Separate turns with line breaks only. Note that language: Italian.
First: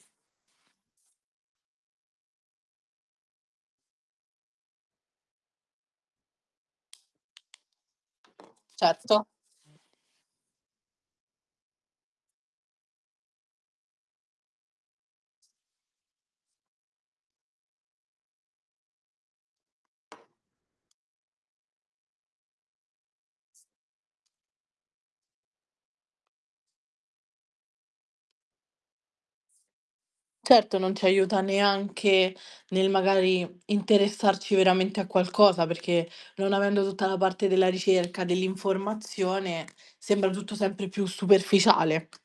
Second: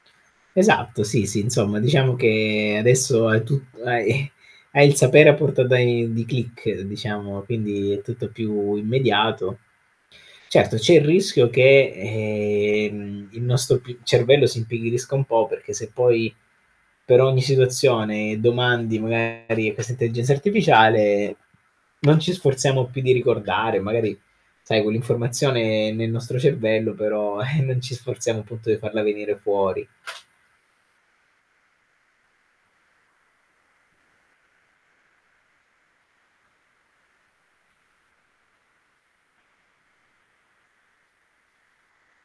Esatto, sì, sì, insomma diciamo che adesso hai tut hai hai il sapere a portata i di click diciamo, quindi è tutto più
Certo.
immediato. Certo c'è il rischio che, ehm, il nostro p cervello si impigrisca un po', perché se poi per ogni situazione domandi magari a questa intelligenza artificiale, non ci sforziamo più di ricordare, magari sai quell'informazione nel nostro cervello, però, e non ci sforziamo punto di farla venire fuori.
Certo, non c'aiuta neanche nel magari interessarci veramente a qualcosa, perché non avendo tutta la parte della ricerca dell'informazione, sembra tutto sempre più superficiale.